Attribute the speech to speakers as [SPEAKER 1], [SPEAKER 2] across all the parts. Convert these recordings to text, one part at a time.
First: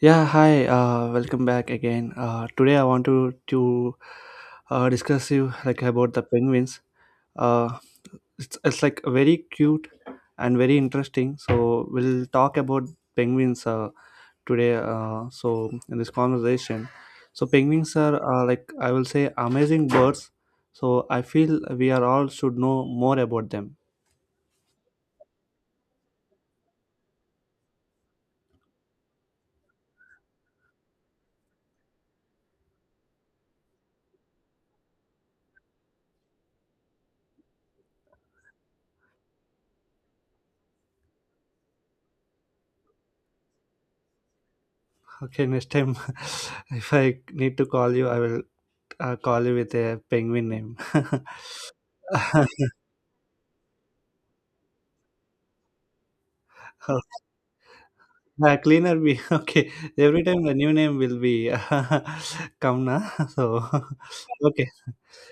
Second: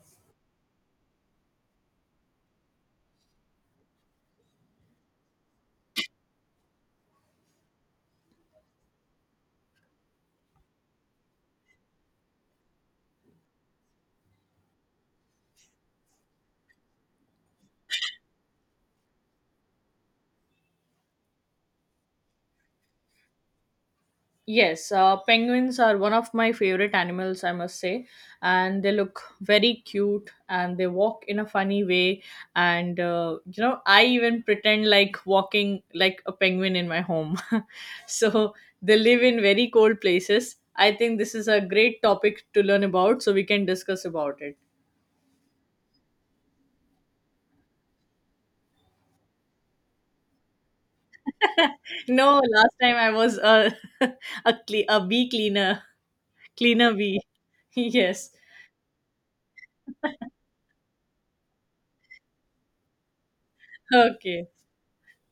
[SPEAKER 1] Yeah, hi. Welcome back again. Today I want to discuss you like about the penguins. Uh, it's like very cute and very interesting. So we'll talk about penguins today. So in this conversation, so penguins are like I will say amazing birds. So I feel we are all should know more about them.
[SPEAKER 2] Yes, penguins are one of my favorite animals, I must say. And they look very cute and they walk in a funny way. I even pretend like walking like a penguin in my home. So they live in very cold places. I think this is a great topic to learn about, so we can discuss about it.
[SPEAKER 1] Okay, next time if I need to call you, I will call you with a penguin name.
[SPEAKER 2] No, last time I was a, a, a bee cleaner, cleaner
[SPEAKER 1] Oh,
[SPEAKER 2] bee. Yes.
[SPEAKER 1] cleaner bee. Okay, every time the new name will be come na. So
[SPEAKER 2] Okay.
[SPEAKER 1] okay,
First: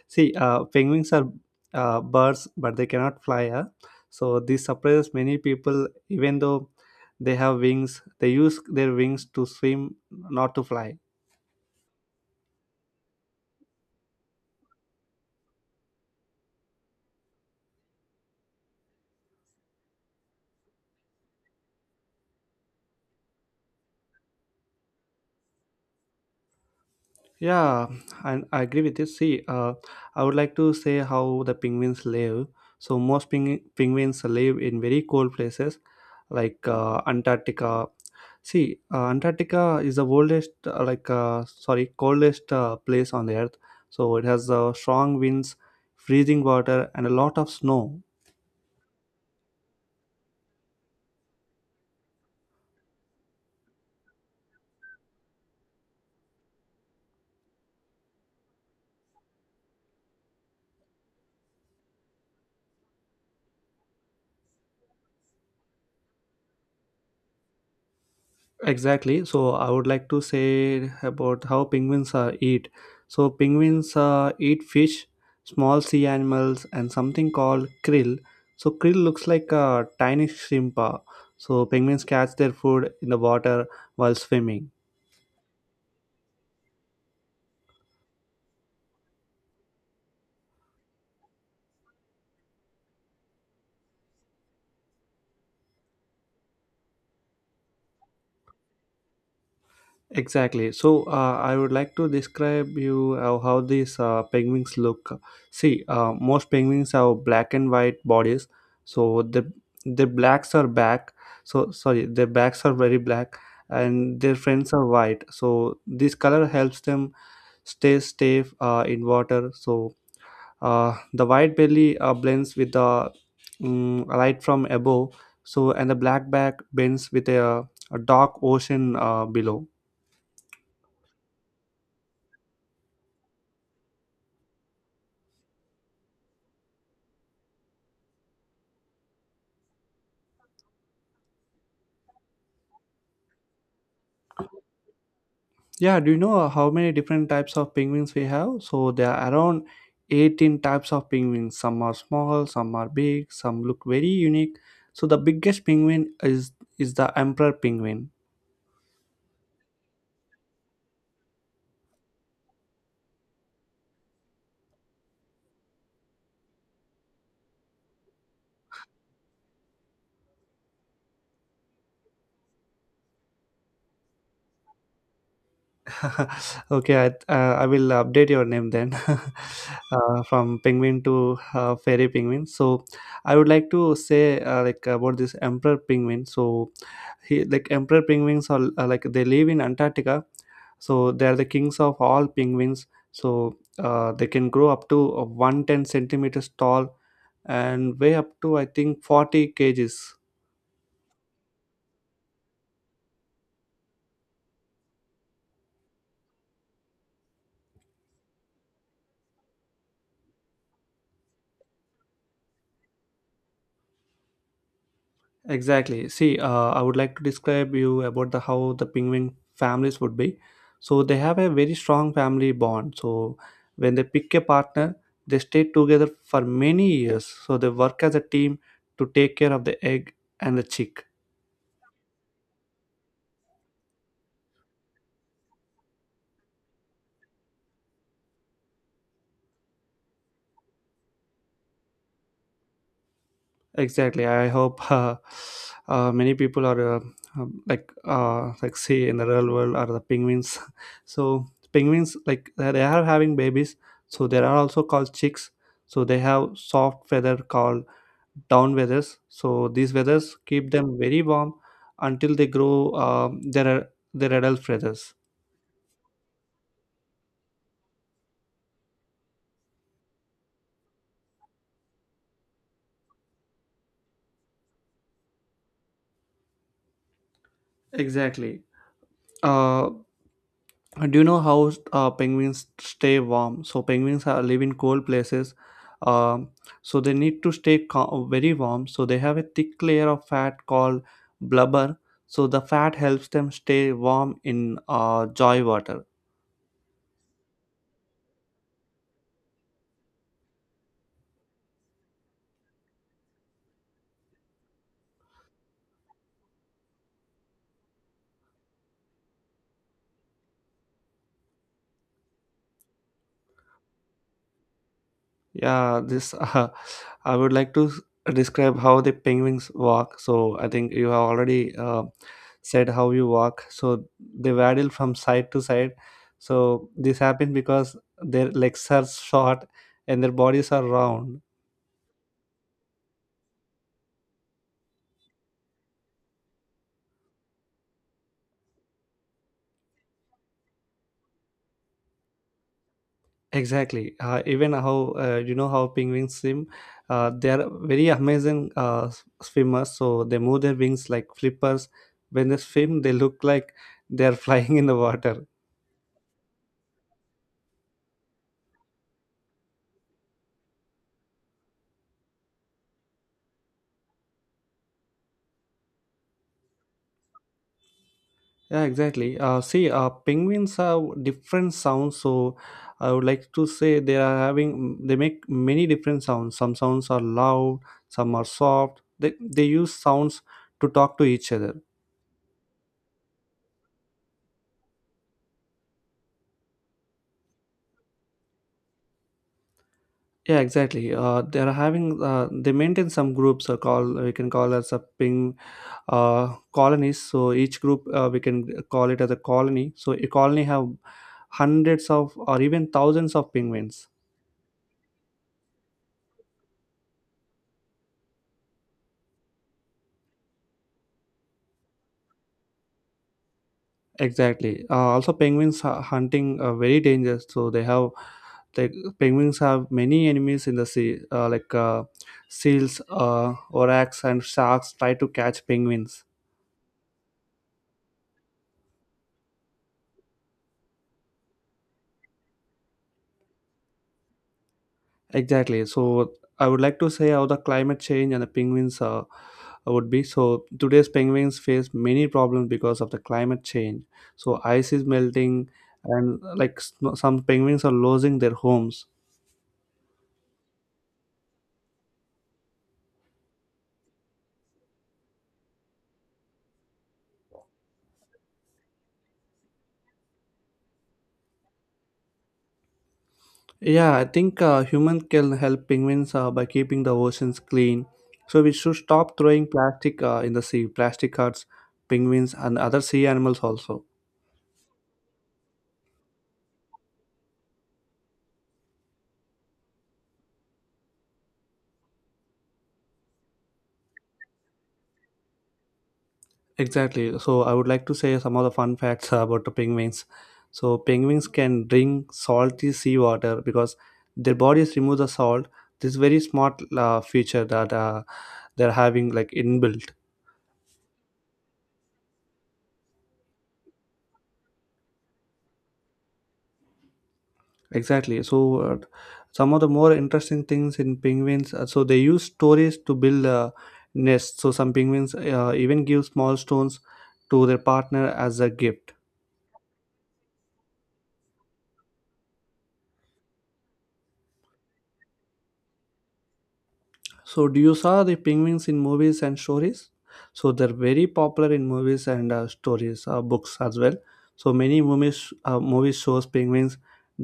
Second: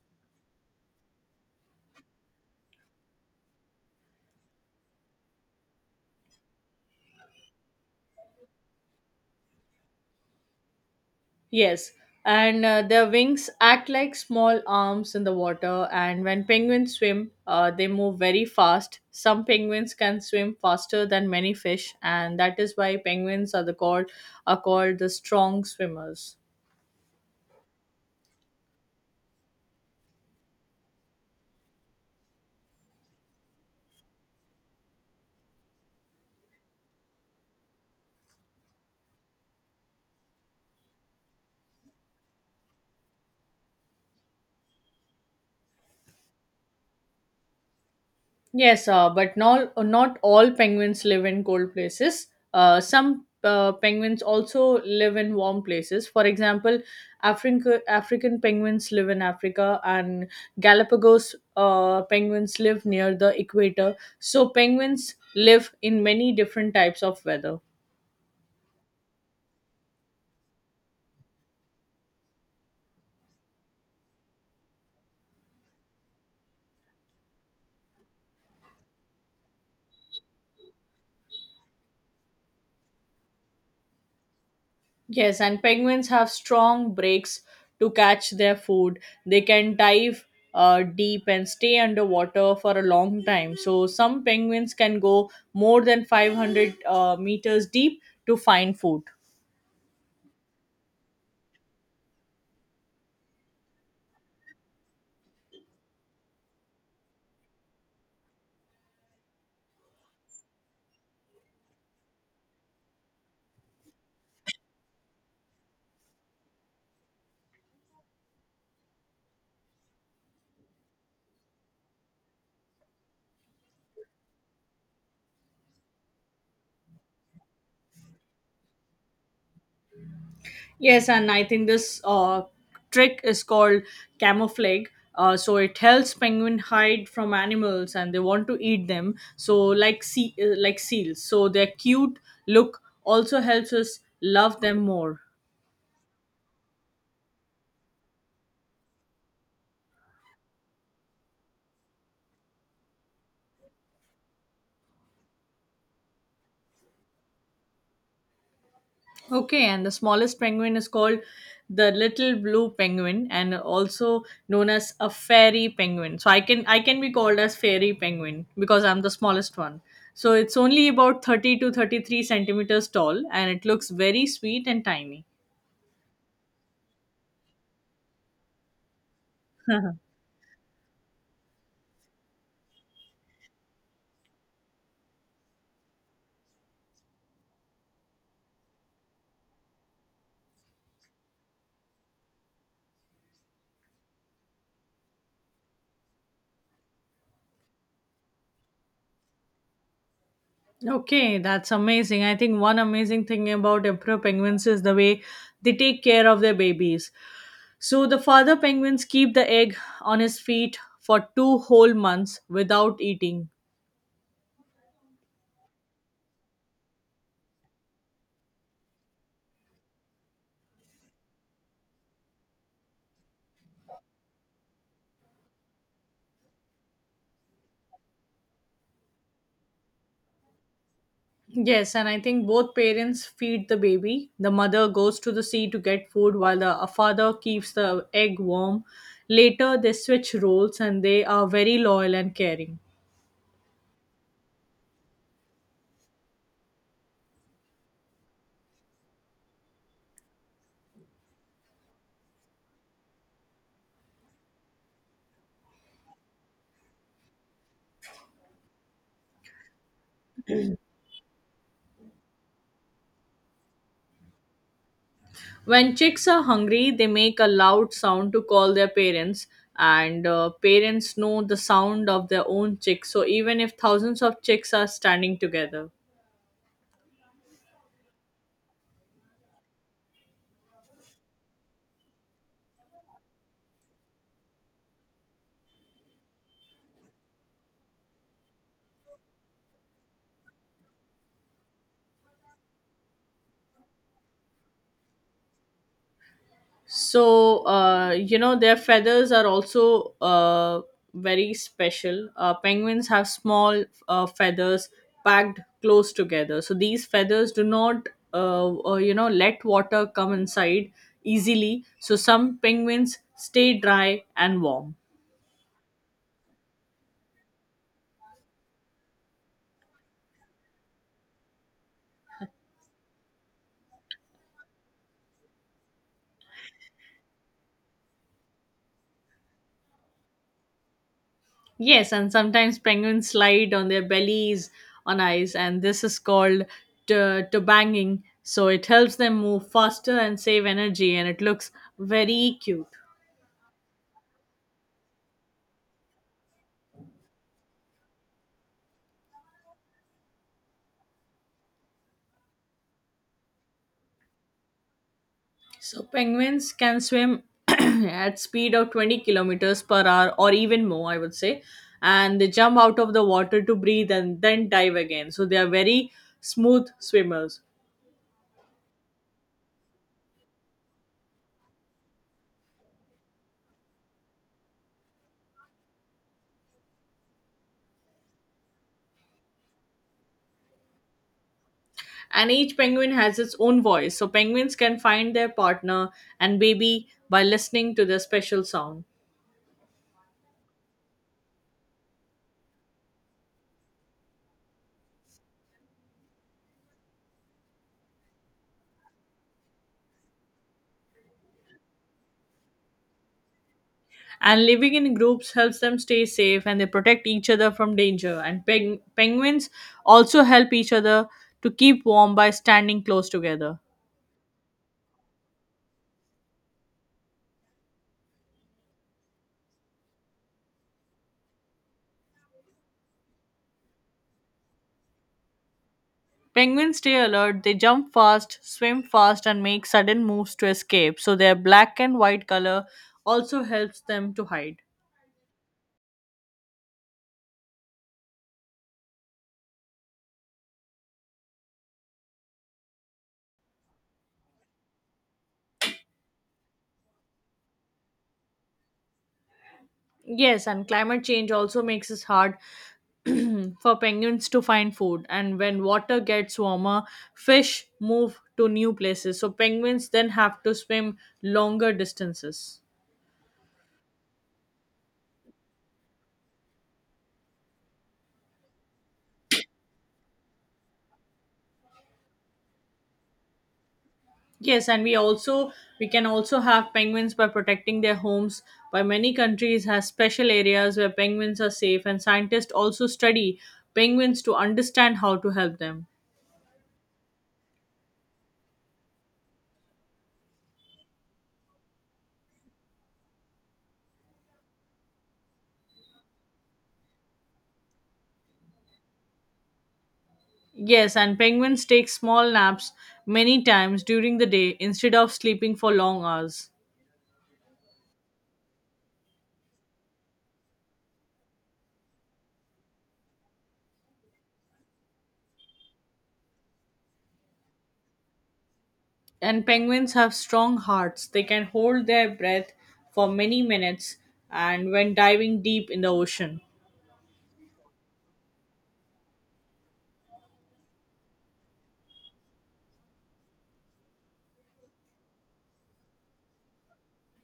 [SPEAKER 1] see, penguins are birds, but they cannot fly. Huh? So this surprises many people, even though they have wings. They use their wings to swim, not to fly.
[SPEAKER 2] Yes, and their wings act like small arms in the water. And when penguins swim, they move very fast. Some penguins can swim faster than many fish, and that is why penguins are called the strong swimmers.
[SPEAKER 1] Yeah, and I agree with you. See, I would like to say how the penguins live. So most penguins live in very cold places like Antarctica. See, Antarctica is the coldest place on the earth. So it has strong winds, freezing water, and a lot of snow.
[SPEAKER 2] Yes, but not all penguins live in cold places. Some penguins also live in warm places. For example, African penguins live in Africa, and Galapagos penguins live near the equator. So, penguins live in many different types of weather.
[SPEAKER 1] Exactly. So I would like to say about how penguins eat. So penguins eat fish, small sea animals, and something called krill. So krill looks like a tiny shrimp. So penguins catch their food in the water while swimming.
[SPEAKER 2] Yes, and penguins have strong breaks to catch their food. They can dive deep and stay underwater for a long time. So, some penguins can go more than 500 meters deep to find food.
[SPEAKER 1] Exactly. So I would like to describe you how these penguins look. See, most penguins have black and white bodies, so the their blacks are back. So sorry, their backs are very black, and their friends are white. So this color helps them stay safe in water. So the white belly blends with the light from above. So and the black back bends with a dark ocean below.
[SPEAKER 2] Yes, and I think this trick is called camouflage. So it helps penguin hide from animals, and they want to eat them. So like like seals. So their cute look also helps us love them more.
[SPEAKER 1] Yeah, do you know how many different types of penguins we have? So there are around 18 types of penguins. Some are small, some are big, some look very unique. So the biggest penguin is the emperor penguin.
[SPEAKER 2] Okay, and the smallest penguin is called the little blue penguin and also known as a fairy penguin. So I can be called as fairy penguin because I'm the smallest one. So it's only about 30 to 33 centimeters tall and it looks very sweet and tiny.
[SPEAKER 1] Okay, I will update your name then, from penguin to fairy penguin. So, I would like to say like about this emperor penguin. So, he like emperor penguins are they live in Antarctica. So they are the kings of all penguins. So they can grow up to 110 centimeters tall and weigh up to I think 40 kg kgs.
[SPEAKER 2] Okay, that's amazing. I think one amazing thing about emperor penguins is the way they take care of their babies. So the father penguins keep the egg on his feet for two whole months without eating.
[SPEAKER 1] Exactly. See, I would like to describe you about the how the penguin families would be. So they have a very strong family bond. So when they pick a partner, they stay together for many years. So they work as a team to take care of the egg and the chick.
[SPEAKER 2] Yes, and I think both parents feed the baby. The mother goes to the sea to get food while the a father keeps the egg warm. Later, they switch roles and they are very loyal and caring.
[SPEAKER 1] Exactly. I hope many people are like say in the real world are the penguins. So penguins like they are having babies. So there are also called chicks. So they have soft feather called down feathers. So these feathers keep them very warm until they grow their adult feathers.
[SPEAKER 2] When chicks are hungry, they make a loud sound to call their parents, and parents know the sound of their own chicks. So, even if thousands of chicks are standing together,
[SPEAKER 1] Exactly. Uh, do you know how penguins stay warm? So penguins live in cold places, um, so they need to stay very warm. So they have a thick layer of fat called blubber. So the fat helps them stay warm in joy water.
[SPEAKER 2] so, their feathers are also very special. Penguins have small feathers packed close together. So, these feathers do not, let water come inside easily. So, some penguins stay dry and warm.
[SPEAKER 1] Yeah, this I would like to describe how the penguins walk. So I think you have already said how you walk. So they waddle from side to side. So this happens because their legs are short and their bodies are round.
[SPEAKER 2] Yes, and sometimes penguins slide on their bellies on ice, and this is called banging. So, it helps them move faster and save energy, and it looks very cute.
[SPEAKER 1] Exactly. Even how you know how penguins swim, they are very amazing swimmers. So they move their wings like flippers. When they swim, they look like they are flying in the water.
[SPEAKER 2] So penguins can swim at speed of 20 kilometers per hour or even more, I would say, and they jump out of the water to breathe and then dive again. So they are very smooth swimmers.
[SPEAKER 1] Yeah, exactly. See, penguins have different sounds, so I would like to say they are having they make many different sounds. Some sounds are loud, some are soft. They use sounds to talk to each other.
[SPEAKER 2] And each penguin has its own voice. So penguins can find their partner and baby by listening to their special sound.
[SPEAKER 1] Yeah, exactly. They are having they maintain some groups. Call we can call as a ping colonies. So each group we can call it as a colony. So a colony have hundreds of or even thousands of penguins.
[SPEAKER 2] And living in groups helps them stay safe and they protect each other from danger. And penguins also help each other to keep warm by standing close together.
[SPEAKER 1] Exactly. Also, penguins are hunting are very dangerous. So they have like penguins have many enemies in the sea, like seals, orcas, and sharks try to catch penguins.
[SPEAKER 2] Penguins stay alert, they jump fast, swim fast, and make sudden moves to escape, so their black and white color also helps them to hide.
[SPEAKER 1] Exactly. So I would like to say how the climate change and the penguins would be. So today's penguins face many problems because of the climate change. So ice is melting, and some penguins are losing their homes.
[SPEAKER 2] Yes, and climate change also makes it hard for penguins to find food. And when water gets warmer, fish move to new places, so penguins then have to swim longer distances.
[SPEAKER 1] Yeah, I think humans can help penguins by keeping the oceans clean. So we should stop throwing plastic in the sea, plastic hurts penguins and other sea animals also.
[SPEAKER 2] Yes, and we can also have penguins by protecting their homes. By many countries has special areas where penguins are safe, and scientists also study penguins to understand how to help them.
[SPEAKER 1] Exactly. So I would like to say some of the fun facts about the penguins. So penguins can drink salty seawater because their bodies remove the salt. This is very smart feature that they're having like inbuilt.
[SPEAKER 2] Yes, and penguins take small naps many times during the day instead of sleeping for long hours.
[SPEAKER 1] Exactly. So, some of the more interesting things in penguins, so they use stories to build nests. So, some penguins even give small stones to their partner as a gift.
[SPEAKER 2] And penguins have strong hearts. They can hold their breath for many minutes and when diving deep in the ocean.
[SPEAKER 1] So, do you saw the penguins in movies and stories? So, they're very popular in movies and stories, books as well. So, many movies shows penguins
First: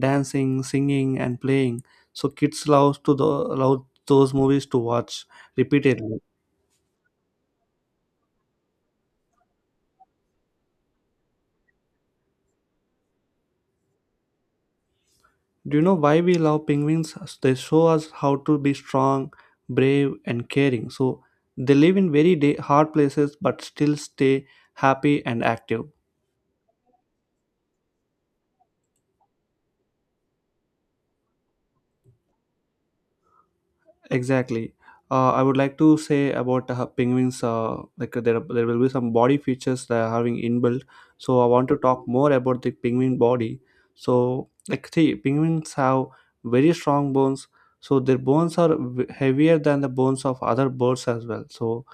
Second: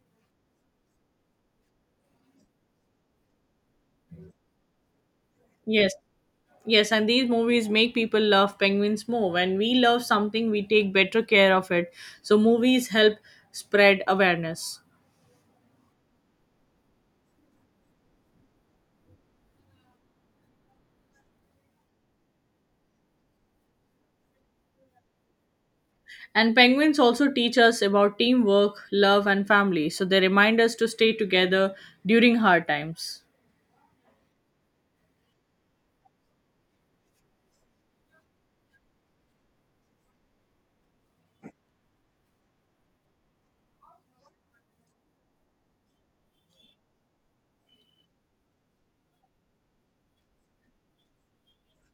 [SPEAKER 1] dancing, singing, and playing. So, kids love love those movies to watch
[SPEAKER 2] Yes.
[SPEAKER 1] repeatedly.
[SPEAKER 2] Yes, and these movies make people love penguins more. When we love something, we take better care of it. So movies help spread awareness.
[SPEAKER 1] Do you know why we love penguins? They show us how to be strong, brave, and caring. So they live in very hard places but still stay happy and active.
[SPEAKER 2] And penguins also teach us about teamwork, love, and family. So they remind us to stay together during hard times.
[SPEAKER 1] Exactly. I would like to say about penguins. There will be some body features that are having inbuilt. So I want to talk more about the penguin body. So like see, penguins have very strong bones. So their bones are heavier than the bones of other birds as well. So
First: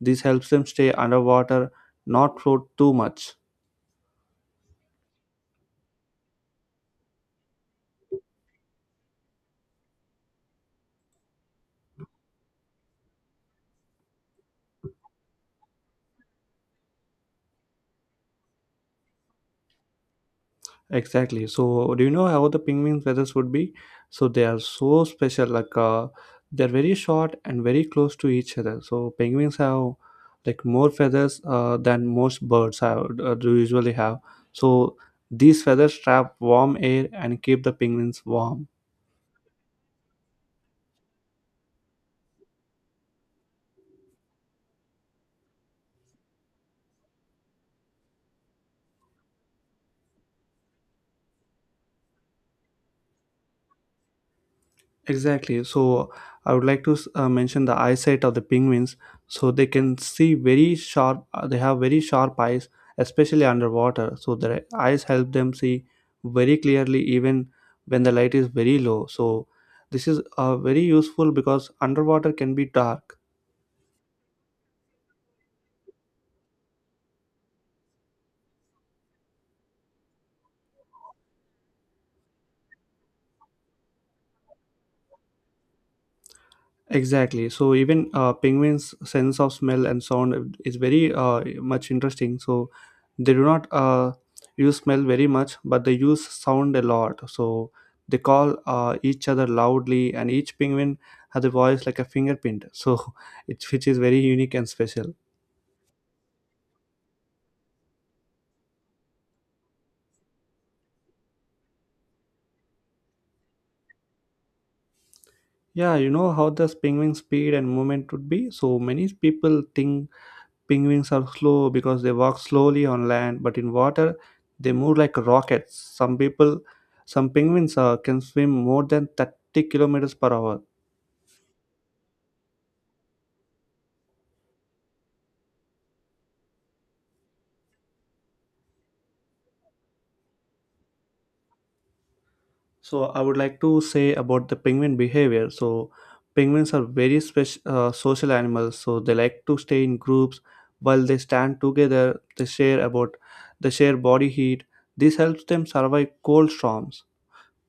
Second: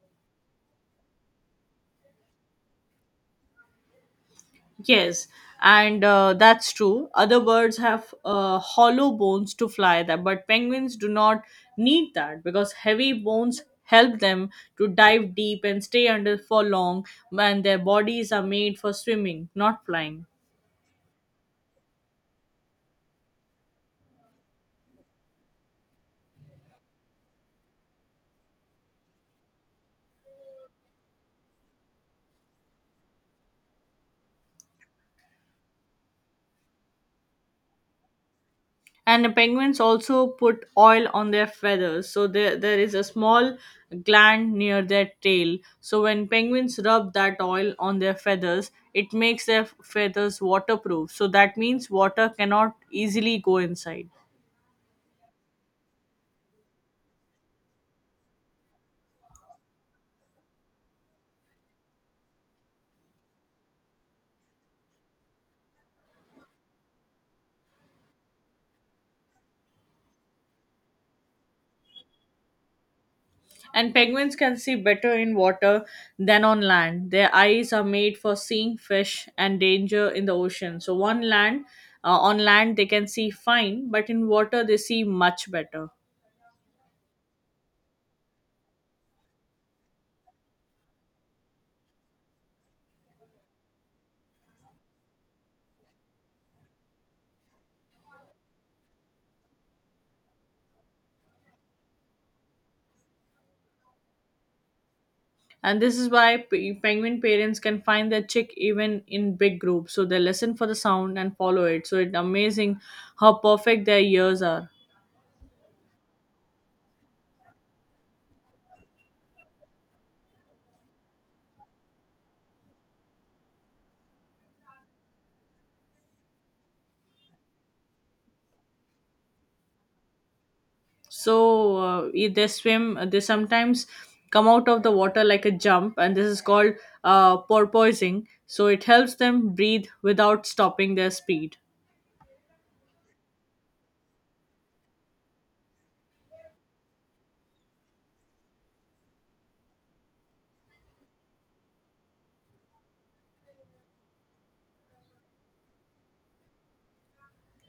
[SPEAKER 1] this helps them stay underwater, not float too much.
[SPEAKER 2] Yes, and that's true. Other birds have hollow bones to fly that, but penguins do not need that because heavy bones help them to dive deep and stay under for long, and their bodies are made for swimming, not flying.
[SPEAKER 1] Exactly. So, do you know how the penguin feathers would be? So, they are so special. Like, they're very short and very close to each other. So, penguins have like more feathers than most birds have do usually have. So, these feathers trap warm air and keep the penguins warm.
[SPEAKER 2] And the penguins also put oil on their feathers, so there is a small gland near their tail. So when penguins rub that oil on their feathers it makes their feathers waterproof, so that means water cannot easily go inside.
[SPEAKER 1] Exactly. So I would like to mention the eyesight of the penguins. So they can see very sharp. They have very sharp eyes, especially underwater. So their eyes help them see very clearly even when the light is very low. So this is very useful because underwater can be dark.
[SPEAKER 2] And penguins can see better in water than on land. Their eyes are made for seeing fish and danger in the ocean, so one land, on land they can see fine but in water they see much better.
[SPEAKER 1] Exactly. So even penguins' sense of smell and sound is very much interesting. So they do not use smell very much, but they use sound a lot. So they call each other loudly, and each penguin has a voice like a fingerprint. So it's which is very unique and special.
[SPEAKER 2] And this is why penguin parents can find their chick even in big groups. So they listen for the sound and follow it. So it's amazing how perfect their ears are.
[SPEAKER 1] Yeah, you know how the penguin speed and movement would be. So many people think penguins are slow because they walk slowly on land, but in water, they move like rockets. Some people, some penguins can swim more than 30 kilometers per hour.
[SPEAKER 2] So if they swim, they sometimes come out of the water like a jump, and this is called porpoising. So it helps them breathe without stopping their speed.
[SPEAKER 1] So, I would like to say about the penguin behavior. So, penguins are very special social animals. So, they like to stay in groups while they stand together. They share body heat. This helps them survive cold storms.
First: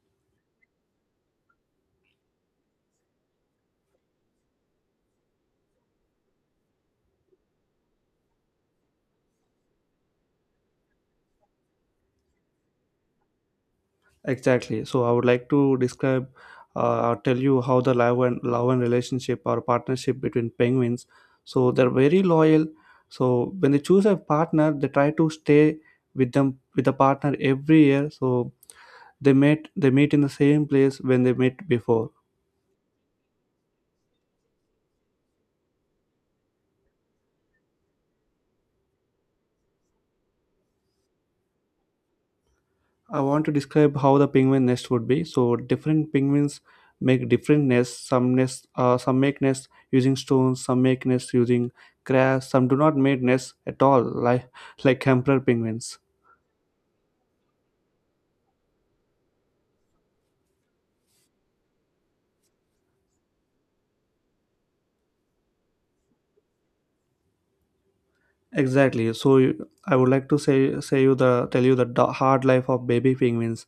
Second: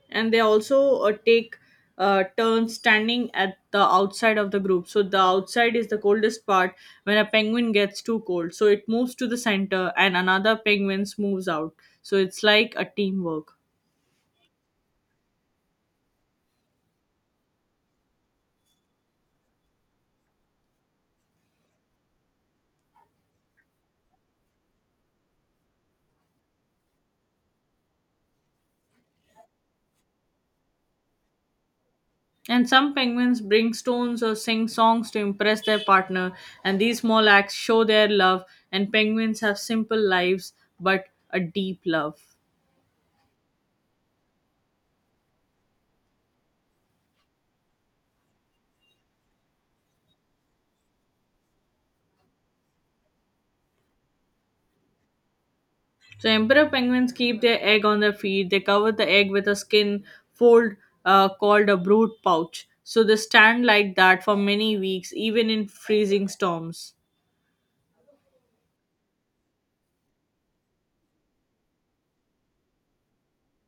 [SPEAKER 2] And they also take turns standing at the outside of the group. So the outside is the coldest part when a penguin gets too cold. So it moves to the center and another penguins moves out. So it's like a teamwork.
[SPEAKER 1] Exactly. So I would like to describe or tell you how the love and relationship or partnership between penguins. So they're very loyal. So when they choose a partner, they try to stay with the partner every year. So they meet in the same place when they met before.
[SPEAKER 2] And some penguins bring stones or sing songs to impress their partner, and these small acts show their love. And penguins have simple lives but a deep love.
[SPEAKER 1] I want to describe how the penguin nest would be. So different penguins make different nests. Some nests, some make nests using stones. Some make nests using grass. Some do not make nests at all, like emperor penguins.
[SPEAKER 2] So emperor penguins keep their egg on their feet. They cover the egg with a skin fold called a brood pouch. So they stand like that for many weeks, even in freezing storms.
[SPEAKER 1] Exactly. So I would like to say say you the tell you the hard life of baby penguins.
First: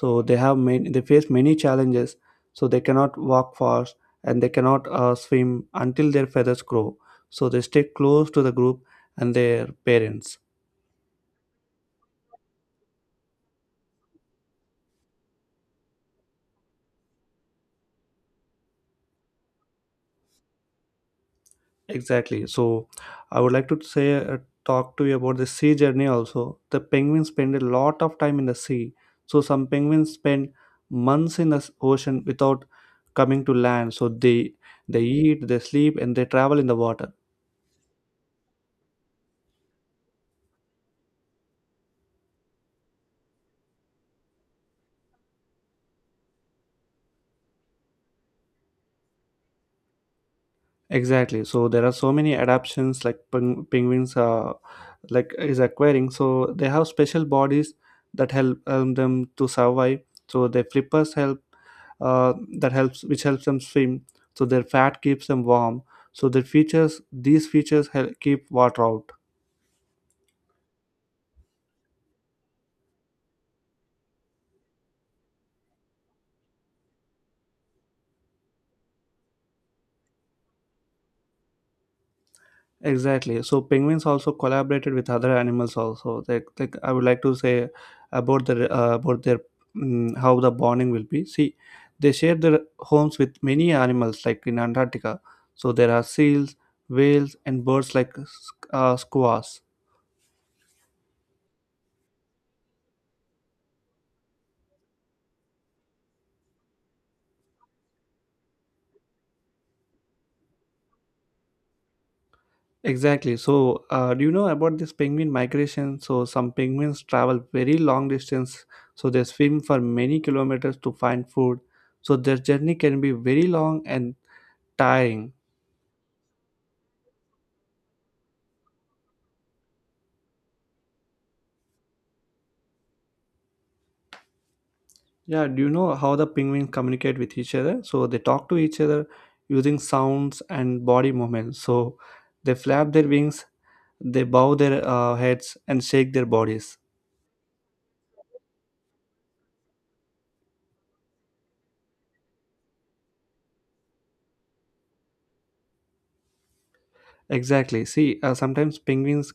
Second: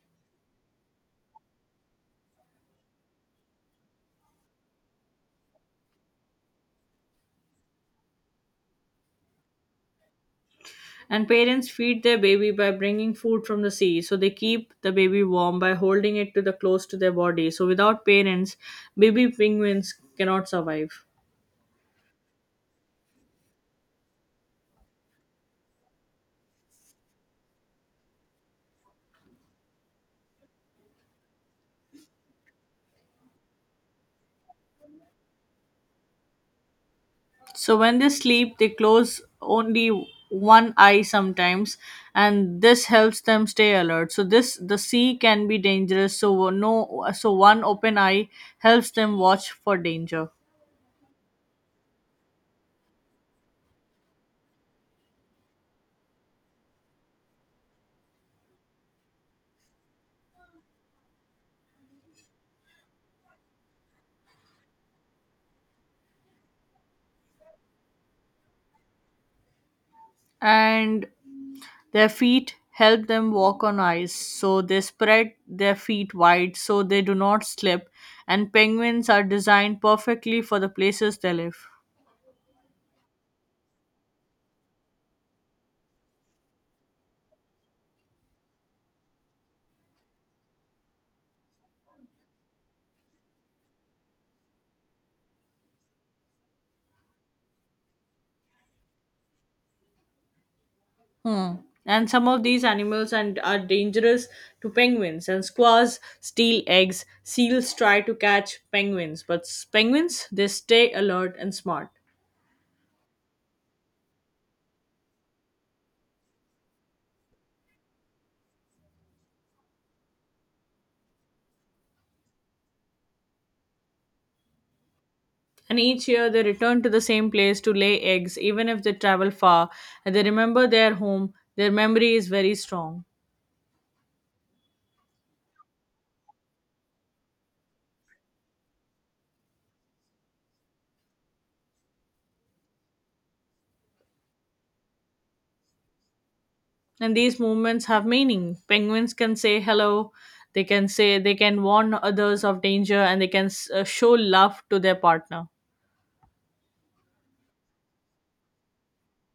[SPEAKER 1] So they have many they face many challenges. So they cannot walk fast and they cannot swim until their feathers grow. So they stay close to the group and their parents.
[SPEAKER 2] And parents feed their baby by bringing food from the sea. So they keep the baby warm by holding it to the close to their body. So without parents, baby penguins cannot survive.
[SPEAKER 1] Exactly. So I would like to say talk to you about the sea journey also. The penguins spend a lot of time in the sea. So some penguins spend months in the ocean without coming to land. So they eat, they sleep and they travel in the water.
[SPEAKER 2] So when they sleep, they close only one eye sometimes, and this helps them stay alert. So this the sea can be dangerous. So no, so one open eye helps them watch for danger,
[SPEAKER 1] Exactly. So there are so many adaptions like penguins are like is acquiring. So they have special bodies that help them to survive. So their flippers help uh, that helps which helps them swim. So their fat keeps them warm. So their features these features help keep water out.
[SPEAKER 2] and their feet help them walk on ice. So they spread their feet wide so they do not slip, and penguins are designed perfectly for the places they live.
[SPEAKER 1] Exactly. So penguins also collaborated with other animals. Also, like I would like to say about the about their how the bonding will be. See, they share their homes with many animals, like in Antarctica. So there are seals, whales, and birds like squaws.
[SPEAKER 2] Hmm. And some of these animals and are dangerous to penguins. And squaws steal eggs. Seals try to catch penguins, but penguins they stay alert and smart.
[SPEAKER 1] Exactly. So, do you know about this penguin migration? So, some penguins travel very long distance. So they swim for many kilometers to find food. So their journey can be very long and tiring.
[SPEAKER 2] And each year they return to the same place to lay eggs, even if they travel far. And they remember their home. Their memory is very strong.
[SPEAKER 1] Yeah, do you know how the penguins communicate with each other? So they talk to each other using sounds and body movements. So they flap their wings, they bow their heads, and shake their bodies.
[SPEAKER 2] And these movements have meaning. Penguins can say hello. They can warn others of danger, and they can show love to their partner.
[SPEAKER 1] Exactly. See, sometimes penguins,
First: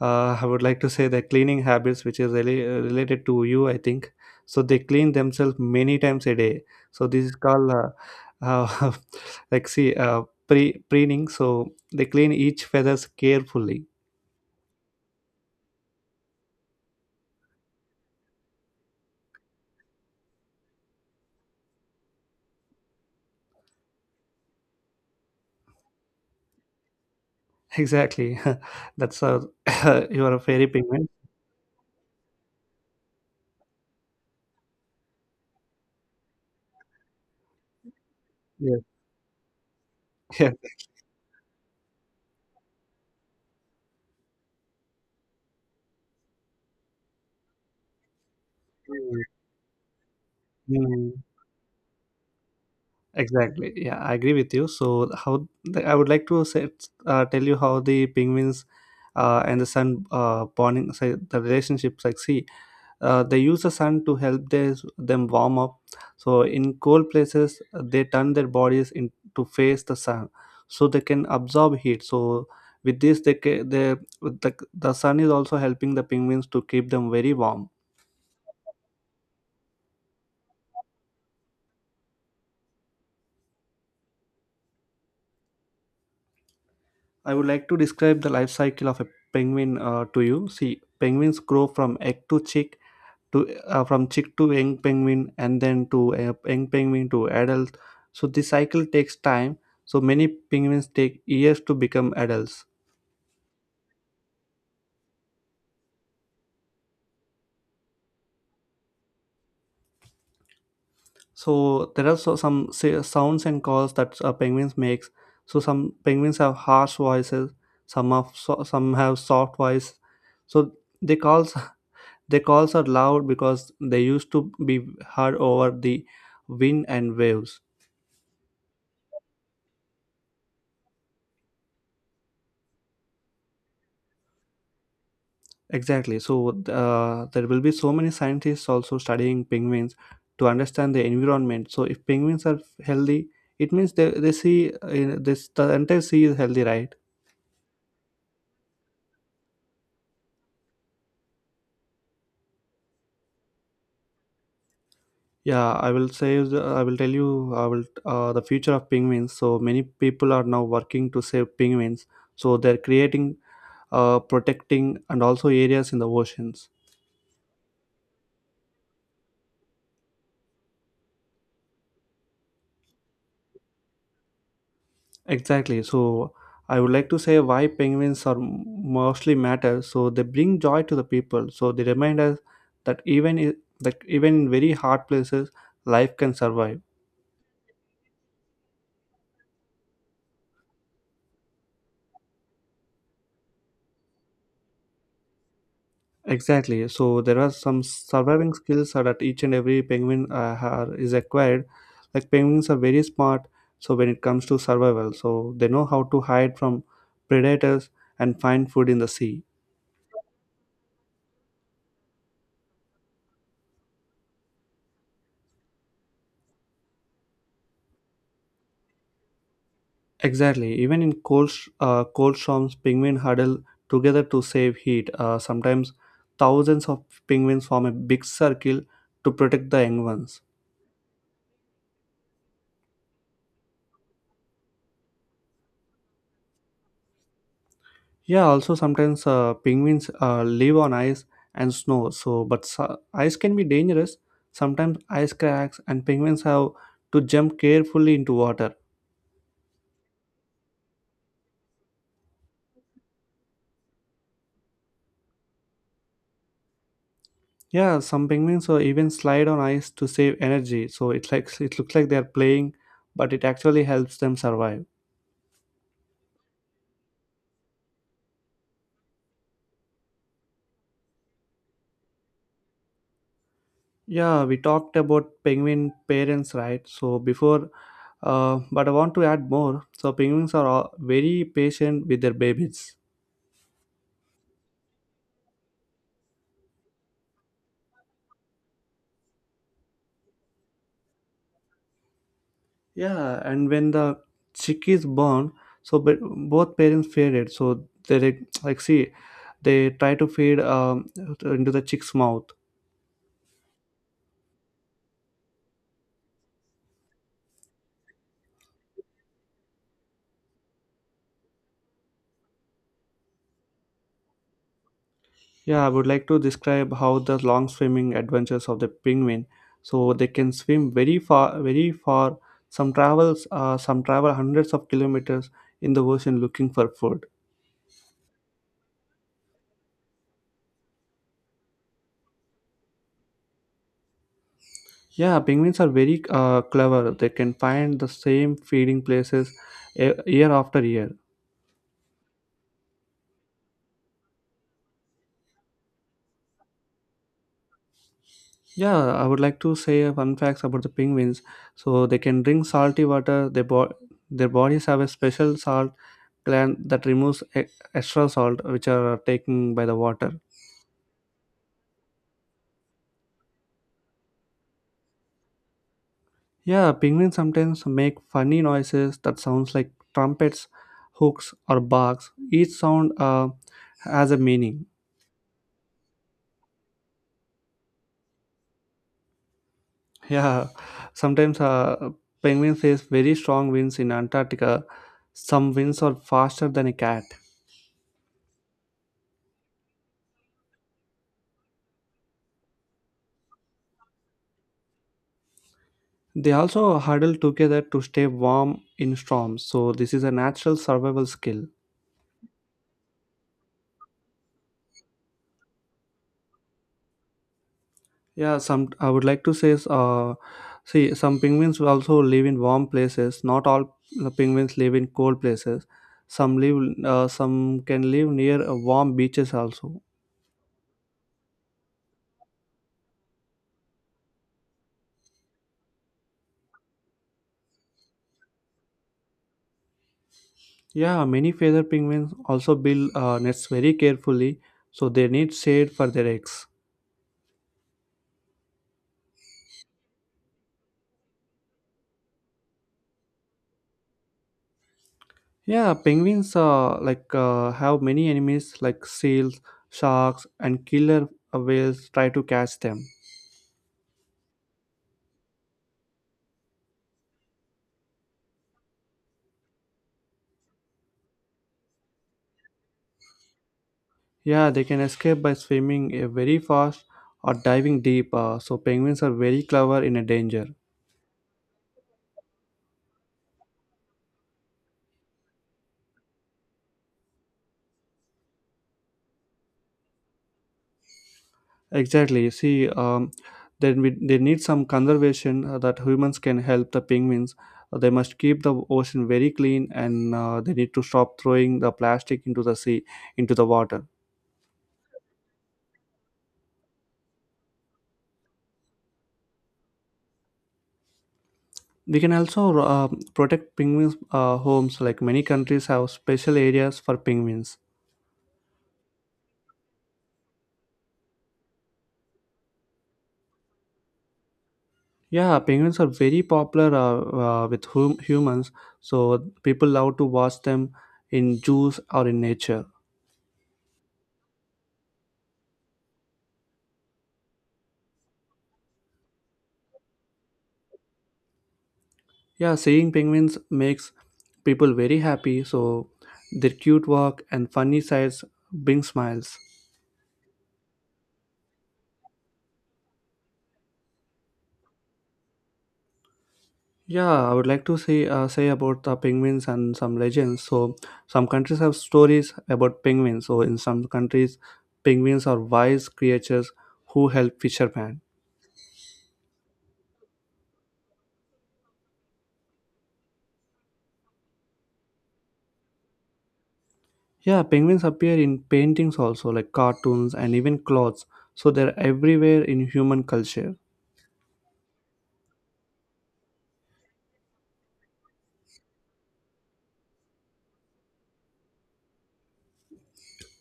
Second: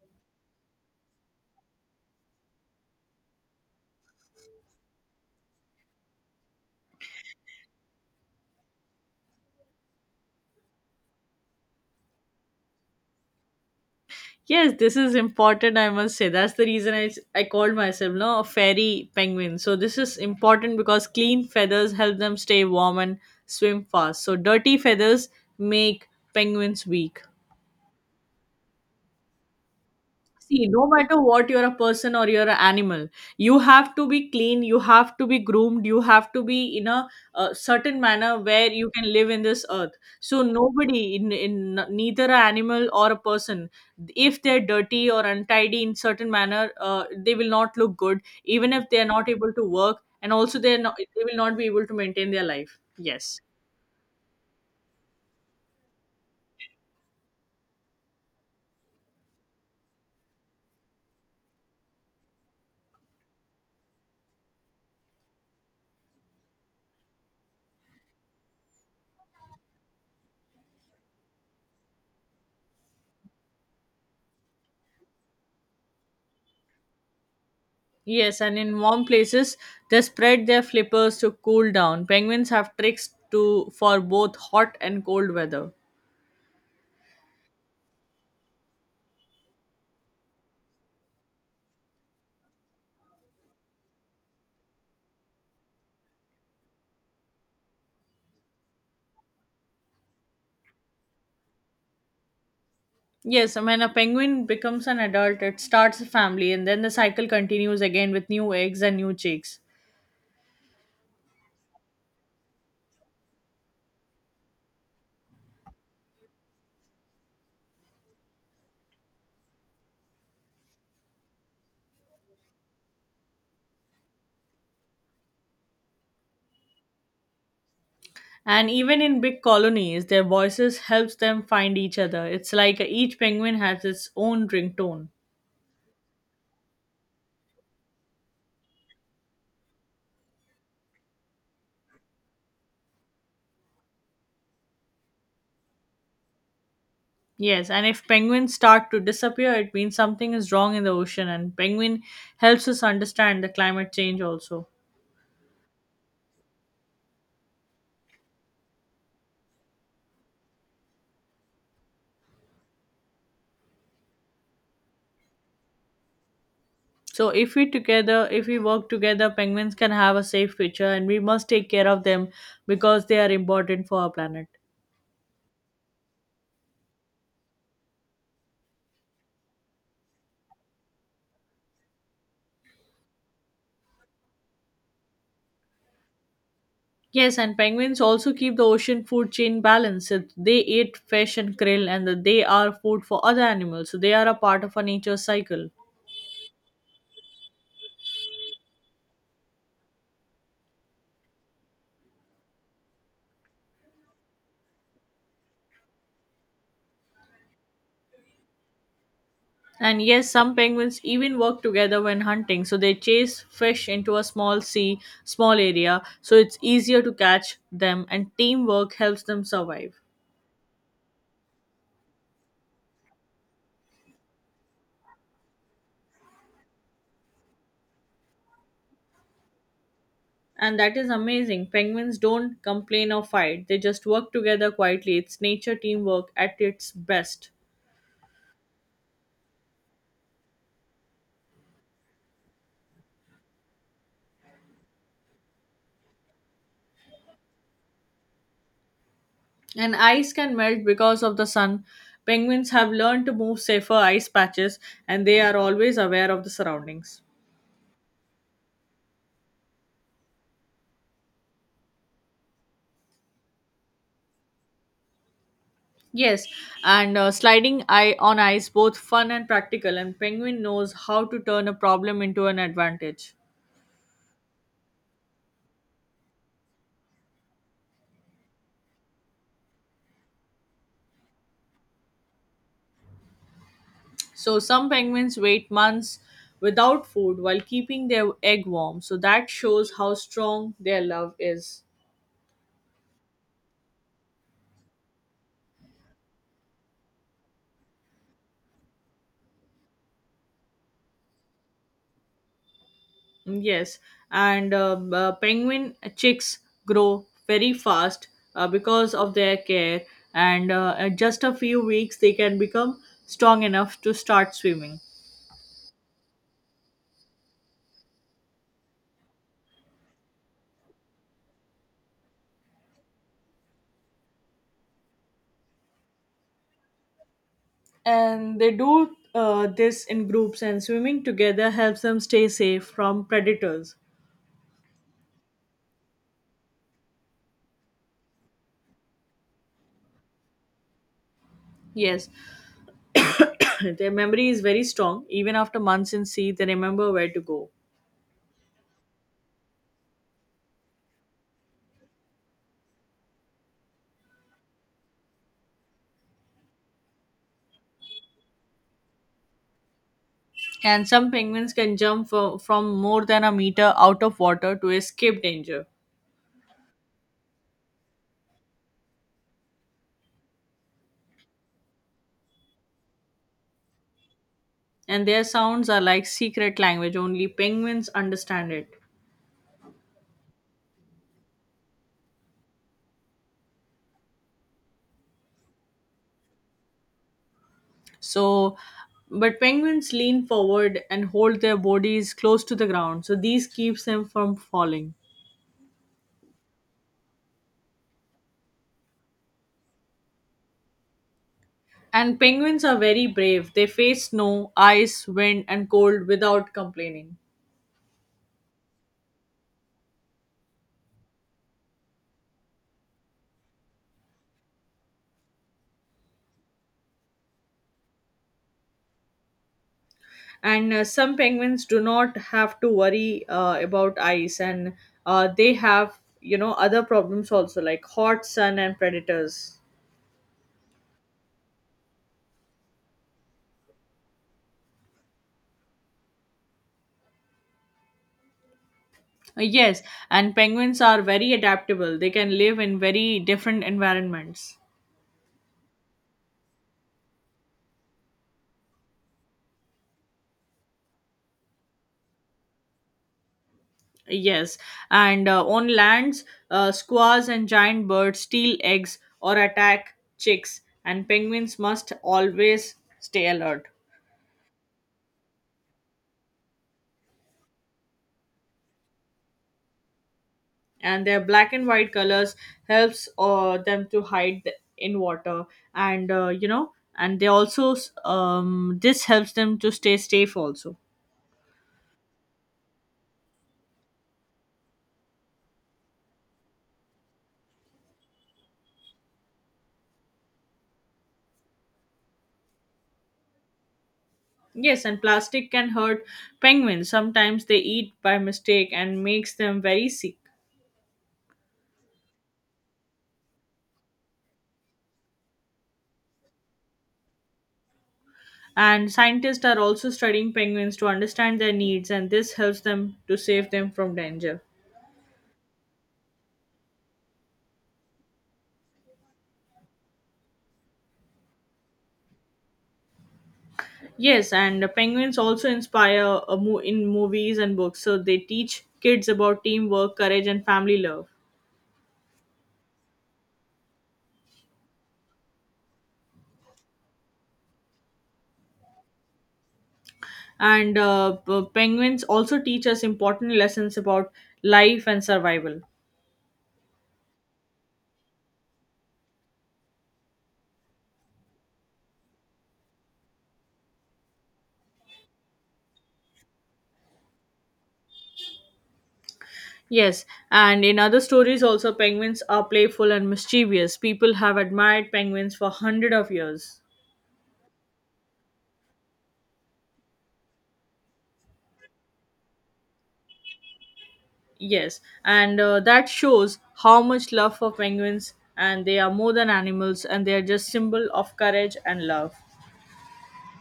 [SPEAKER 1] I would like to say, their cleaning habits, which is really related to you, I think. So they clean themselves many times a day. So this is called, uh, like, see, preening. So they clean each feathers carefully.
[SPEAKER 2] Yes, this is important, I must say. That's the reason I called myself no, a fairy penguin. So, this is important because clean feathers help them stay warm and swim fast. So, dirty feathers make penguins weak.
[SPEAKER 1] Exactly. That's a you are a fairy
[SPEAKER 2] See, no
[SPEAKER 1] penguin.
[SPEAKER 2] matter what you're a person or you're an animal, you have to be clean, you have to be groomed, you have to be in a, certain manner where
[SPEAKER 1] Yeah.
[SPEAKER 2] you can live in this earth. So
[SPEAKER 1] Yeah.
[SPEAKER 2] nobody, in neither an animal or a person, if they're dirty or untidy in certain manner, they will not look good, even if they're not able to work, and also
[SPEAKER 1] Mm,
[SPEAKER 2] they will not be able to maintain their life. Yes.
[SPEAKER 1] exactly. Yeah, I agree with you. So how the, I would like to say, tell you how the penguins and the sun bonding say the relationships like see. They use the sun to help their, them warm up. So, in cold places, they turn their bodies in, to face the sun so they can absorb heat. So, with this, they the sun is also helping the penguins to keep them very warm.
[SPEAKER 2] Yes, and in warm places, they spread their flippers to cool down. Penguins have tricks to for both hot and cold weather.
[SPEAKER 1] I would like to describe the life cycle of a penguin to you. See, penguins grow from egg to chick to from chick to young penguin and then to young penguin to adult, so this cycle takes time, so many penguins take years to become adults.
[SPEAKER 2] Yes, and when a penguin becomes an adult, it starts a family, and then the cycle continues again with new eggs and new chicks.
[SPEAKER 1] So there are some sounds and calls that penguins makes. So some penguins have harsh voices, some have soft voice. So they calls their calls are loud because they used to be heard over the wind and waves.
[SPEAKER 2] And even in big colonies, their voices helps them find each other. It's like each penguin has its own ringtone.
[SPEAKER 1] Exactly. So there will be so many scientists also studying penguins to understand the environment. So if penguins are healthy, it means they see this the entire sea is healthy, right?
[SPEAKER 2] Yes, and if penguins start to disappear, it means something is wrong in the ocean, and penguin helps us understand the climate change also.
[SPEAKER 1] Yeah, I will say I will tell you I will the future of penguins. So many people are now working to save penguins. So they're creating, protecting, and also areas in the oceans.
[SPEAKER 2] So if we work together, penguins can have a safe future, and we must take care of them because they are important for our planet.
[SPEAKER 1] Exactly. So I would like to say why penguins are mostly matter. So they bring joy to the people. So they remind us that even i- that even in very hard places, life can survive.
[SPEAKER 2] Yes, and penguins also keep the ocean food chain balanced. So they eat fish and krill, and they are food for other animals. So they are a part of a nature cycle.
[SPEAKER 1] Exactly. So there are some surviving skills are that each and every penguin is acquired. Like penguins are very smart. So when it comes to survival, so they know how to hide from predators and find food in the sea.
[SPEAKER 2] And yes, some penguins even work together when hunting. So they chase fish into a small sea, small area, so it's easier to catch them, and teamwork helps them survive.
[SPEAKER 1] Exactly. Even in cold, cold storms, penguins huddle together to save heat. Sometimes thousands of penguins form a big circle to protect the young ones.
[SPEAKER 2] And that is amazing. Penguins don't complain or fight, they just work together quietly. It's nature teamwork at its best.
[SPEAKER 1] Yeah. Also, sometimes penguins live on ice and snow. So, but ice can be dangerous. Sometimes ice cracks, and penguins have to jump carefully into water.
[SPEAKER 2] And ice can melt because of the sun. Penguins have learned to move safer ice patches, and they are always aware of the surroundings.
[SPEAKER 1] Yeah. Some penguins even slide on ice to save energy. So it like it looks like they are playing, but it actually helps them survive.
[SPEAKER 2] Yes, and sliding on ice both fun and practical, and penguin knows how to turn a problem into an advantage.
[SPEAKER 1] Yeah, we talked about penguin parents, right? So before, but I want to add more. So penguins are all very patient with their babies.
[SPEAKER 2] So some penguins wait months without food while keeping their egg warm. So that shows how strong their love is.
[SPEAKER 1] Yeah, and when the chick is born, so but both parents fear it. So they see, they try to feed into the chick's mouth.
[SPEAKER 2] Mm, yes, and penguin chicks grow very fast because of their care, and in just a few weeks they can become strong enough to start swimming.
[SPEAKER 1] Yeah, I would like to describe how the long swimming adventures of the penguin. So they can swim very far, very far. Some travel hundreds of kilometers in the ocean looking for food.
[SPEAKER 2] And they do this in groups, and swimming together helps them stay safe from predators.
[SPEAKER 1] Yeah, penguins are very clever. They can find the same feeding places year after year.
[SPEAKER 2] Yes, their memory is very strong. Even after months in sea, they remember where to go.
[SPEAKER 1] Yeah, I would like to say fun facts about the penguins. So they can drink salty water. Their bodies have a special salt gland that removes extra salt which are taken by the water.
[SPEAKER 2] And some penguins can jump from more than a meter out of water to escape danger.
[SPEAKER 1] Yeah, penguins sometimes make funny noises that sounds like trumpets, hooks, or barks. Each sound has a meaning.
[SPEAKER 2] And their sounds are like secret language, only penguins understand it.
[SPEAKER 1] Yeah, sometimes penguins face very strong winds in Antarctica. Some winds are faster than a cat.
[SPEAKER 2] So, but penguins lean forward and hold their bodies close to the ground, so these keeps them from falling.
[SPEAKER 1] They also huddle together to stay warm in storms. So this is a natural survival skill.
[SPEAKER 2] And penguins are very brave. They face snow, ice, wind, and cold without complaining.
[SPEAKER 1] Yeah, some I would like to say, see, some penguins will also live in warm places. Not all the penguins live in cold places. Some can live near warm beaches also.
[SPEAKER 2] And some penguins do not have to worry about ice, and they have other problems also like hot sun and predators.
[SPEAKER 1] Yeah, many feather penguins also build nests very carefully, so they need shade for their eggs.
[SPEAKER 2] Yes, and penguins are very adaptable, they can live in very different environments.
[SPEAKER 1] Yeah, penguins have many enemies like seals, sharks, and killer whales try to catch them.
[SPEAKER 2] Yes, and on lands, squaws and giant birds steal eggs or attack chicks, and penguins must always stay alert.
[SPEAKER 1] Yeah, they can escape by swimming very fast or diving deep. So penguins are very clever in a danger.
[SPEAKER 2] And their black and white colors helps them to hide in water, and and they also this helps them to stay safe also.
[SPEAKER 1] Exactly. See, then we, they need some conservation that humans can help the penguins. They must keep the ocean very clean, and they need to stop throwing the plastic into the sea, into the water.
[SPEAKER 2] Yes, and plastic can hurt penguins, sometimes they eat by mistake and makes them very sick.
[SPEAKER 1] We can also protect penguins' homes. Like many countries have special areas for penguins.
[SPEAKER 2] And scientists are also studying penguins to understand their needs, and this helps them to save them from danger.
[SPEAKER 1] Yeah, penguins are very popular with humans, so people love to watch them in zoos or in nature.
[SPEAKER 2] Yes, and the penguins also inspire in movies and books. So they teach kids about teamwork, courage, and family love.
[SPEAKER 1] Yeah, seeing penguins makes people very happy, so their cute walk and funny sides bring smiles.
[SPEAKER 2] And penguins also teach us important lessons about life and survival.
[SPEAKER 1] Yeah, I would like to say about the penguins and some legends. So some countries have stories about penguins. So in some countries, penguins are wise creatures who help fishermen.
[SPEAKER 2] Yes, and in other stories also penguins are playful and mischievous. People have admired penguins for hundred of years.
[SPEAKER 1] Yeah, penguins appear in paintings also, like cartoons and even clothes. So they're everywhere in human culture.
[SPEAKER 2] Yes, and that shows how much love for penguins, and they are more than animals, and they are just symbol of courage and love.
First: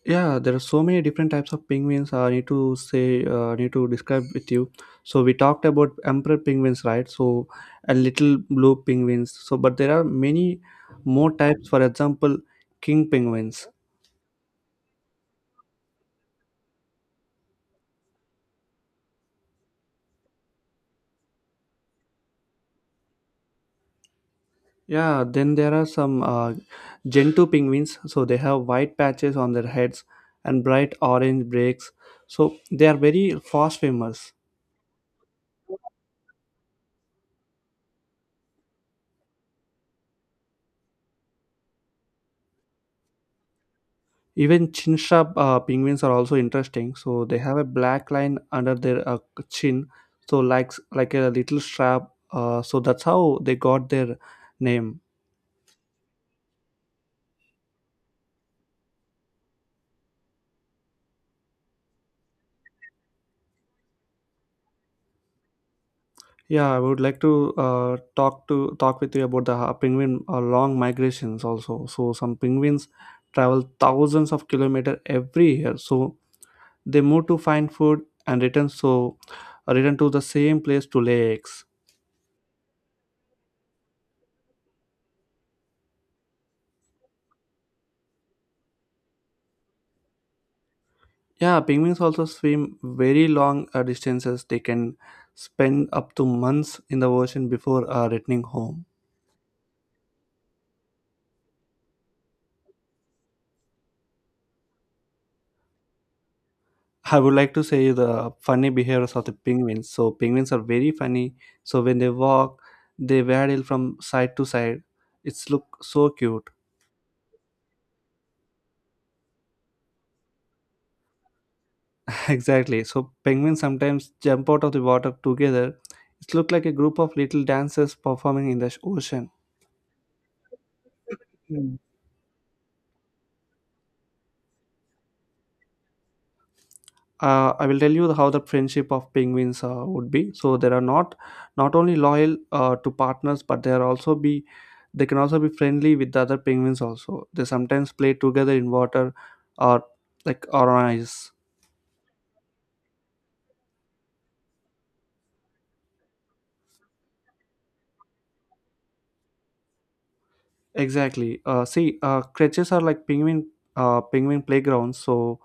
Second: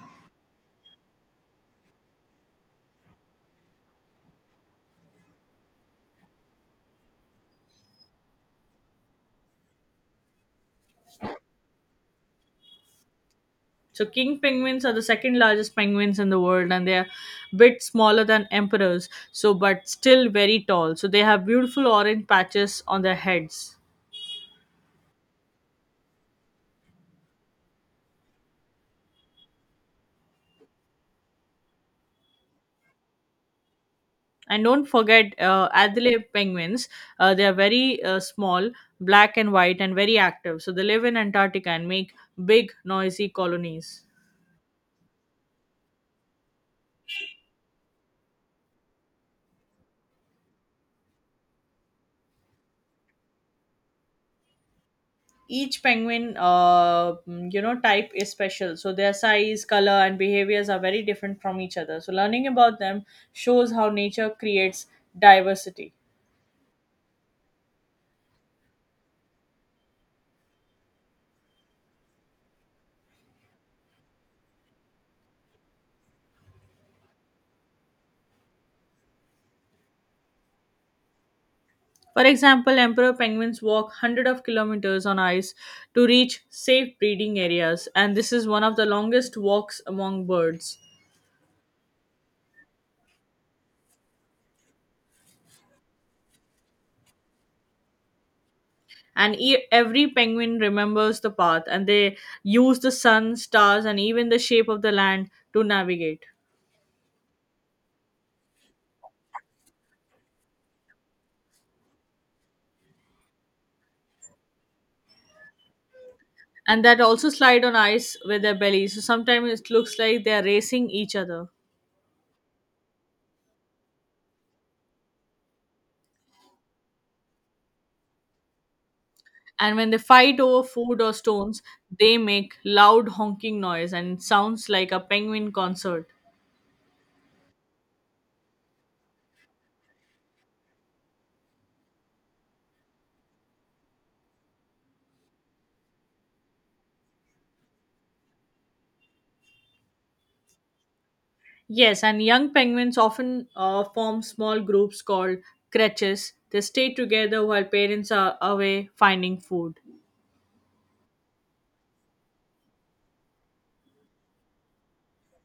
[SPEAKER 1] Yeah, there are so many different types of penguins. I need to say, I need to describe with you. So we talked about emperor penguins, right? So a little blue penguins. So but there are many more types. For example, king penguins.
[SPEAKER 2] So king penguins are the second largest penguins in the world, and they are bit smaller than emperors, so but still very tall. So they have beautiful orange patches on their heads.
[SPEAKER 1] Yeah, then there are some Gentoo penguins. So they have white patches on their heads and bright orange breaks. So they are very fast swimmers.
[SPEAKER 2] And don't forget Adelaide penguins. They are very small, black and white, and very active. So they live in Antarctica and make big, noisy colonies.
[SPEAKER 1] Even chin-sharp penguins are also interesting. So they have a black line under their chin, so like a little strap. So that's how they got their name.
[SPEAKER 2] Each penguin type is special, so their size, color and behaviors are very different from each other, so learning about them shows how nature creates diversity.
[SPEAKER 1] Yeah, I would like to talk with you about the penguin long migrations also. So some penguins travel thousands of kilometers every year. So they move to find food and return so return to the same place to lay eggs.
[SPEAKER 2] For example, emperor penguins walk hundreds of kilometers on ice to reach safe breeding areas, and this is one of the longest walks among birds.
[SPEAKER 1] Yeah, penguins also swim very long distances. They can spend up to months in the ocean before returning home.
[SPEAKER 2] And every penguin remembers the path, and they use the sun, stars, and even the shape of the land to navigate.
[SPEAKER 1] I would like to say the funny behaviors of the penguins. So penguins are very funny. So when they walk, they waddle from side to side. It's look so cute.
[SPEAKER 2] And that also slide on ice with their bellies. So sometimes it looks like they are racing each other.
[SPEAKER 1] Exactly. So penguins sometimes jump out of the water together. It look like a group of little dancers performing in the ocean.
[SPEAKER 2] And when they fight over food or stones, they make loud honking noise, and it sounds like a penguin concert.
[SPEAKER 1] I will tell you how the friendship of penguins would be. So they are not only loyal to partners, but they are also be they can also be friendly with the other penguins. Also, they sometimes play together in water or or on ice.
[SPEAKER 2] Yes, and young penguins often form small groups called creches. They stay together while parents are away finding food.
[SPEAKER 1] Exactly. See, creches are like penguin playgrounds. So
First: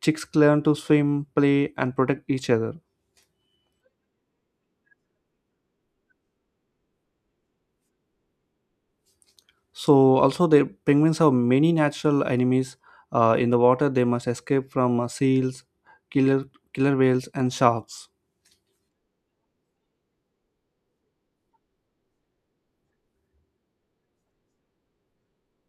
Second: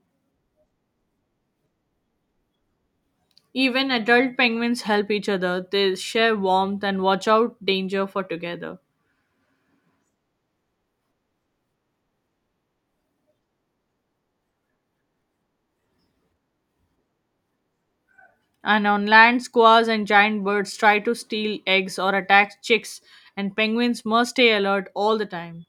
[SPEAKER 1] chicks learn to swim, play, and protect each other.
[SPEAKER 2] Even adult penguins help each other. They share warmth and watch out danger for together.
[SPEAKER 1] So also the penguins have many natural enemies in the water. They must escape from seals, killer killer whales, and sharks.
[SPEAKER 2] And on land, squirrels and giant birds try to steal eggs or attack chicks, and penguins must stay alert all the time.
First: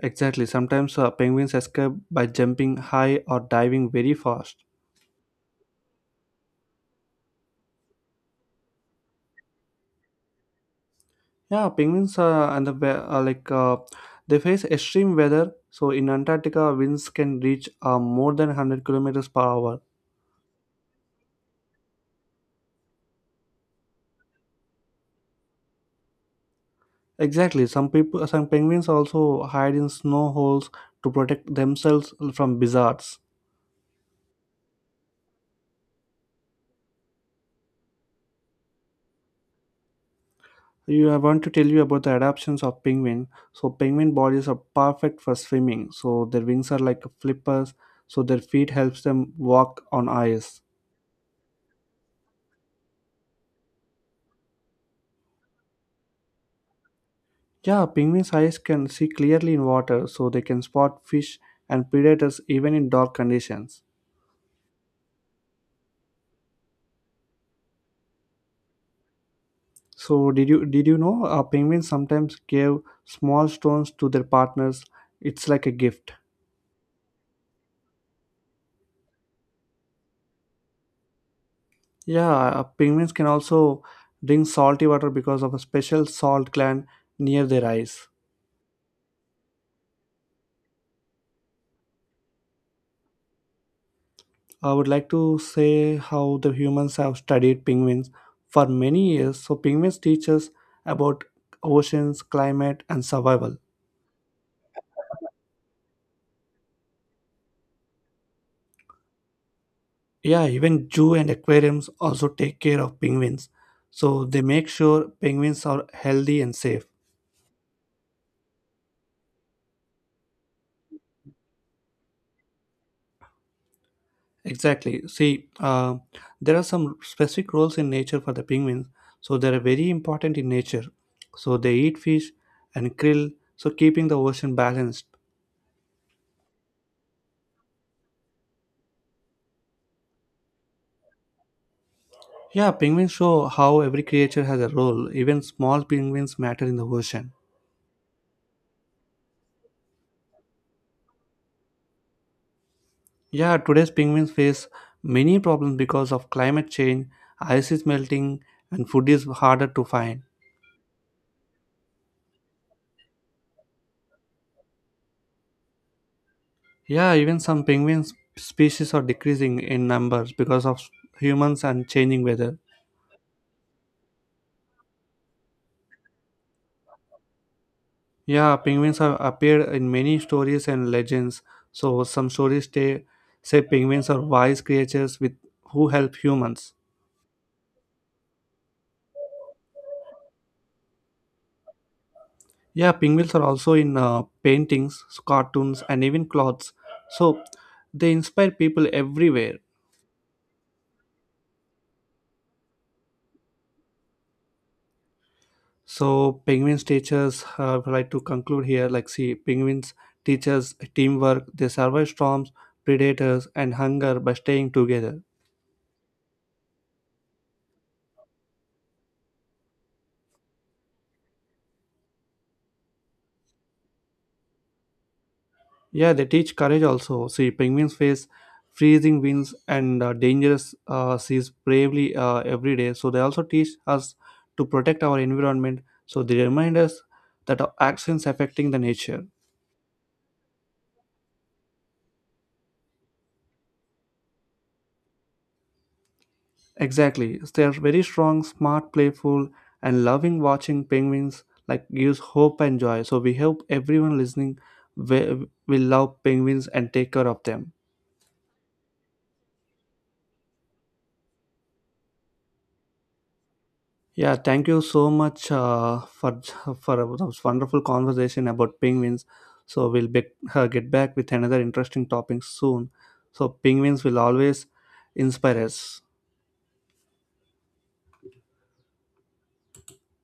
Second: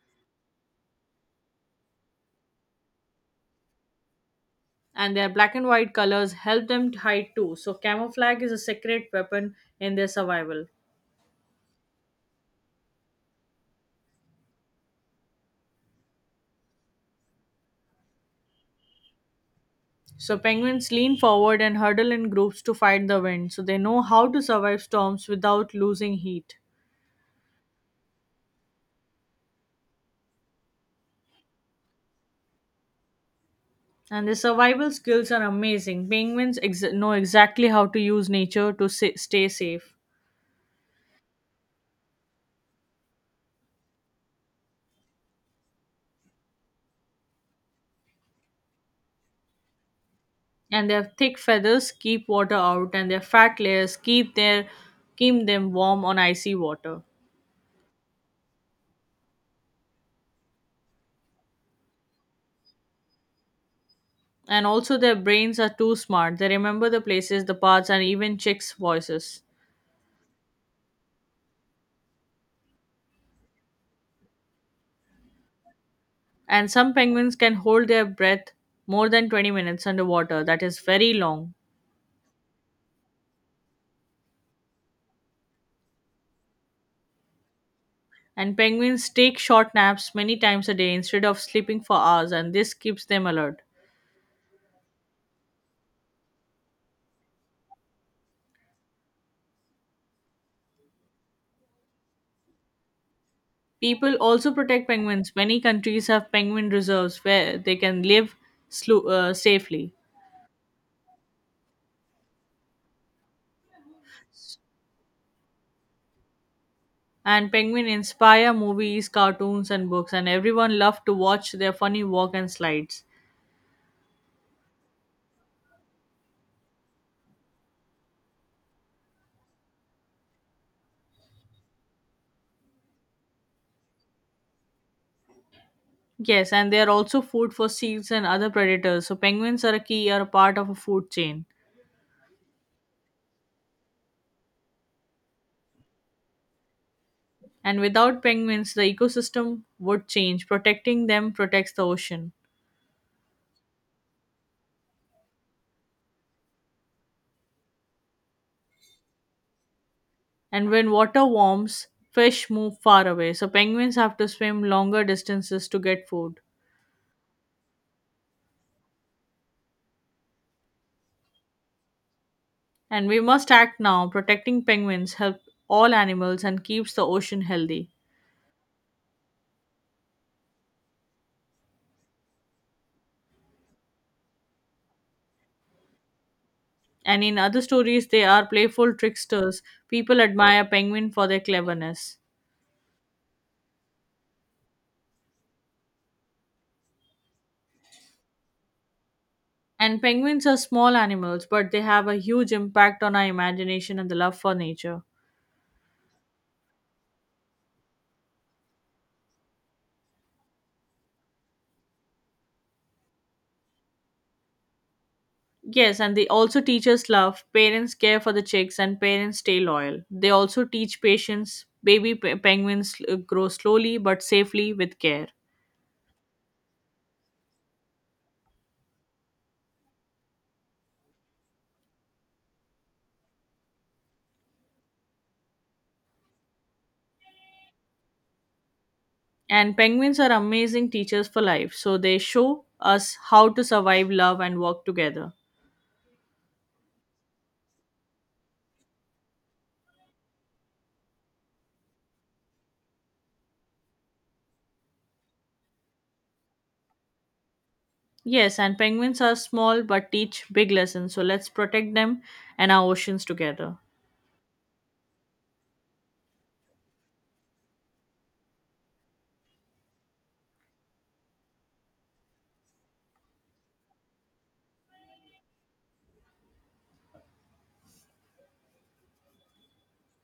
[SPEAKER 1] Exactly. Sometimes penguins escape by jumping high or diving very fast.
[SPEAKER 2] And their black and white colors help them to hide too, so camouflage is a secret weapon in their survival.
[SPEAKER 1] Yeah, penguins and the wea- like they face extreme weather. So in Antarctica, winds can reach more than 100 kilometers per hour.
[SPEAKER 2] So penguins lean forward and huddle in groups to fight the wind, so they know how to survive storms without losing heat.
[SPEAKER 1] Exactly. Some people, some penguins also hide in snow holes to protect themselves from blizzards.
[SPEAKER 2] And their survival skills are amazing. Penguins know exactly how to use nature to stay safe.
[SPEAKER 1] You, I want to tell you about the adaptations of penguin. So penguin bodies are perfect for swimming. So their wings are like flippers. So their feet helps them walk on ice.
[SPEAKER 2] And their thick feathers keep water out, and their fat layers keep their keep them warm on icy water.
[SPEAKER 1] Yeah, penguins' eyes can see clearly in water, so they can spot fish and predators even in dark conditions.
[SPEAKER 2] And also their brains are too smart, they remember the places, the paths, and even chicks voices.
[SPEAKER 1] So did you know penguins sometimes give small stones to their partners? It's like a gift.
[SPEAKER 2] And some penguins can hold their breath more than 20 minutes underwater, that is very long.
[SPEAKER 1] Yeah, penguins can also drink salty water because of a special salt gland near their eyes.
[SPEAKER 2] And penguins take short naps many times a day instead of sleeping for hours, and this keeps them alert.
[SPEAKER 1] I would like to say how the humans have studied penguins for many years. So, penguins teach us about oceans, climate, and survival.
[SPEAKER 2] People also protect penguins, many countries have penguin reserves where they can live safely.
[SPEAKER 1] Yeah, even zoo and aquariums also take care of penguins. So, they make sure penguins are healthy and safe.
[SPEAKER 2] And penguin inspire movies, cartoons, and books, and everyone loved to watch their funny walk and slides.
[SPEAKER 1] Exactly. See, there are some specific roles in nature for the penguins. So, they are very important in nature. So, they eat fish and krill, so keeping the ocean balanced.
[SPEAKER 2] Yes, and they are also food for seals and other predators, so penguins are a key are a part of a food chain.
[SPEAKER 1] Yeah, penguins show how every creature has a role. Even small penguins matter in the ocean.
[SPEAKER 2] And without penguins the ecosystem would change, protecting them protects the ocean.
[SPEAKER 1] Yeah, today's penguins face many problems because of climate change, ice is melting, and food is harder to find.
[SPEAKER 2] And when water warms, fish move far away, so penguins have to swim longer distances to get food.
[SPEAKER 1] Yeah, even some penguin species are decreasing in numbers because of humans and changing weather.
[SPEAKER 2] And we must act now, protecting penguins help all animals and keeps the ocean healthy.
[SPEAKER 1] Yeah, penguins have appeared in many stories and legends. So some stories say penguins are wise creatures with who help humans.
[SPEAKER 2] And in other stories, they are playful tricksters. People admire penguin for their cleverness.
[SPEAKER 1] Yeah, pinwheels are also in paintings, cartoons, and even clothes. So they inspire people everywhere.
[SPEAKER 2] And penguins are small animals, but they have a huge impact on our imagination and the love for nature.
[SPEAKER 1] So penguins teachers, I would like to conclude here. Like, see, penguins teachers teamwork. They survive storms, predators, and hunger by staying together.
[SPEAKER 2] Yes, and they also teach us love. Parents care for the chicks, and parents stay loyal. They also teach patience. Baby penguins grow slowly but safely with care.
[SPEAKER 1] Yeah, they teach courage also. See, penguins face freezing winds and dangerous seas bravely every day. So they also teach us to protect our environment. So they remind us that our actions affecting the nature.
[SPEAKER 2] And penguins are amazing teachers for life, so they show us how to survive love and work together.
[SPEAKER 1] Exactly. They are very strong, smart, playful, and loving. Watching penguins like gives hope and joy. So we hope everyone listening will love penguins and take care of them.
[SPEAKER 2] Yes, and penguins are small but teach big lessons. So let's protect them and our oceans together.
[SPEAKER 1] Yeah, thank you so much for this wonderful conversation about penguins. So we'll be, get back with another interesting topic soon. So penguins will always inspire us.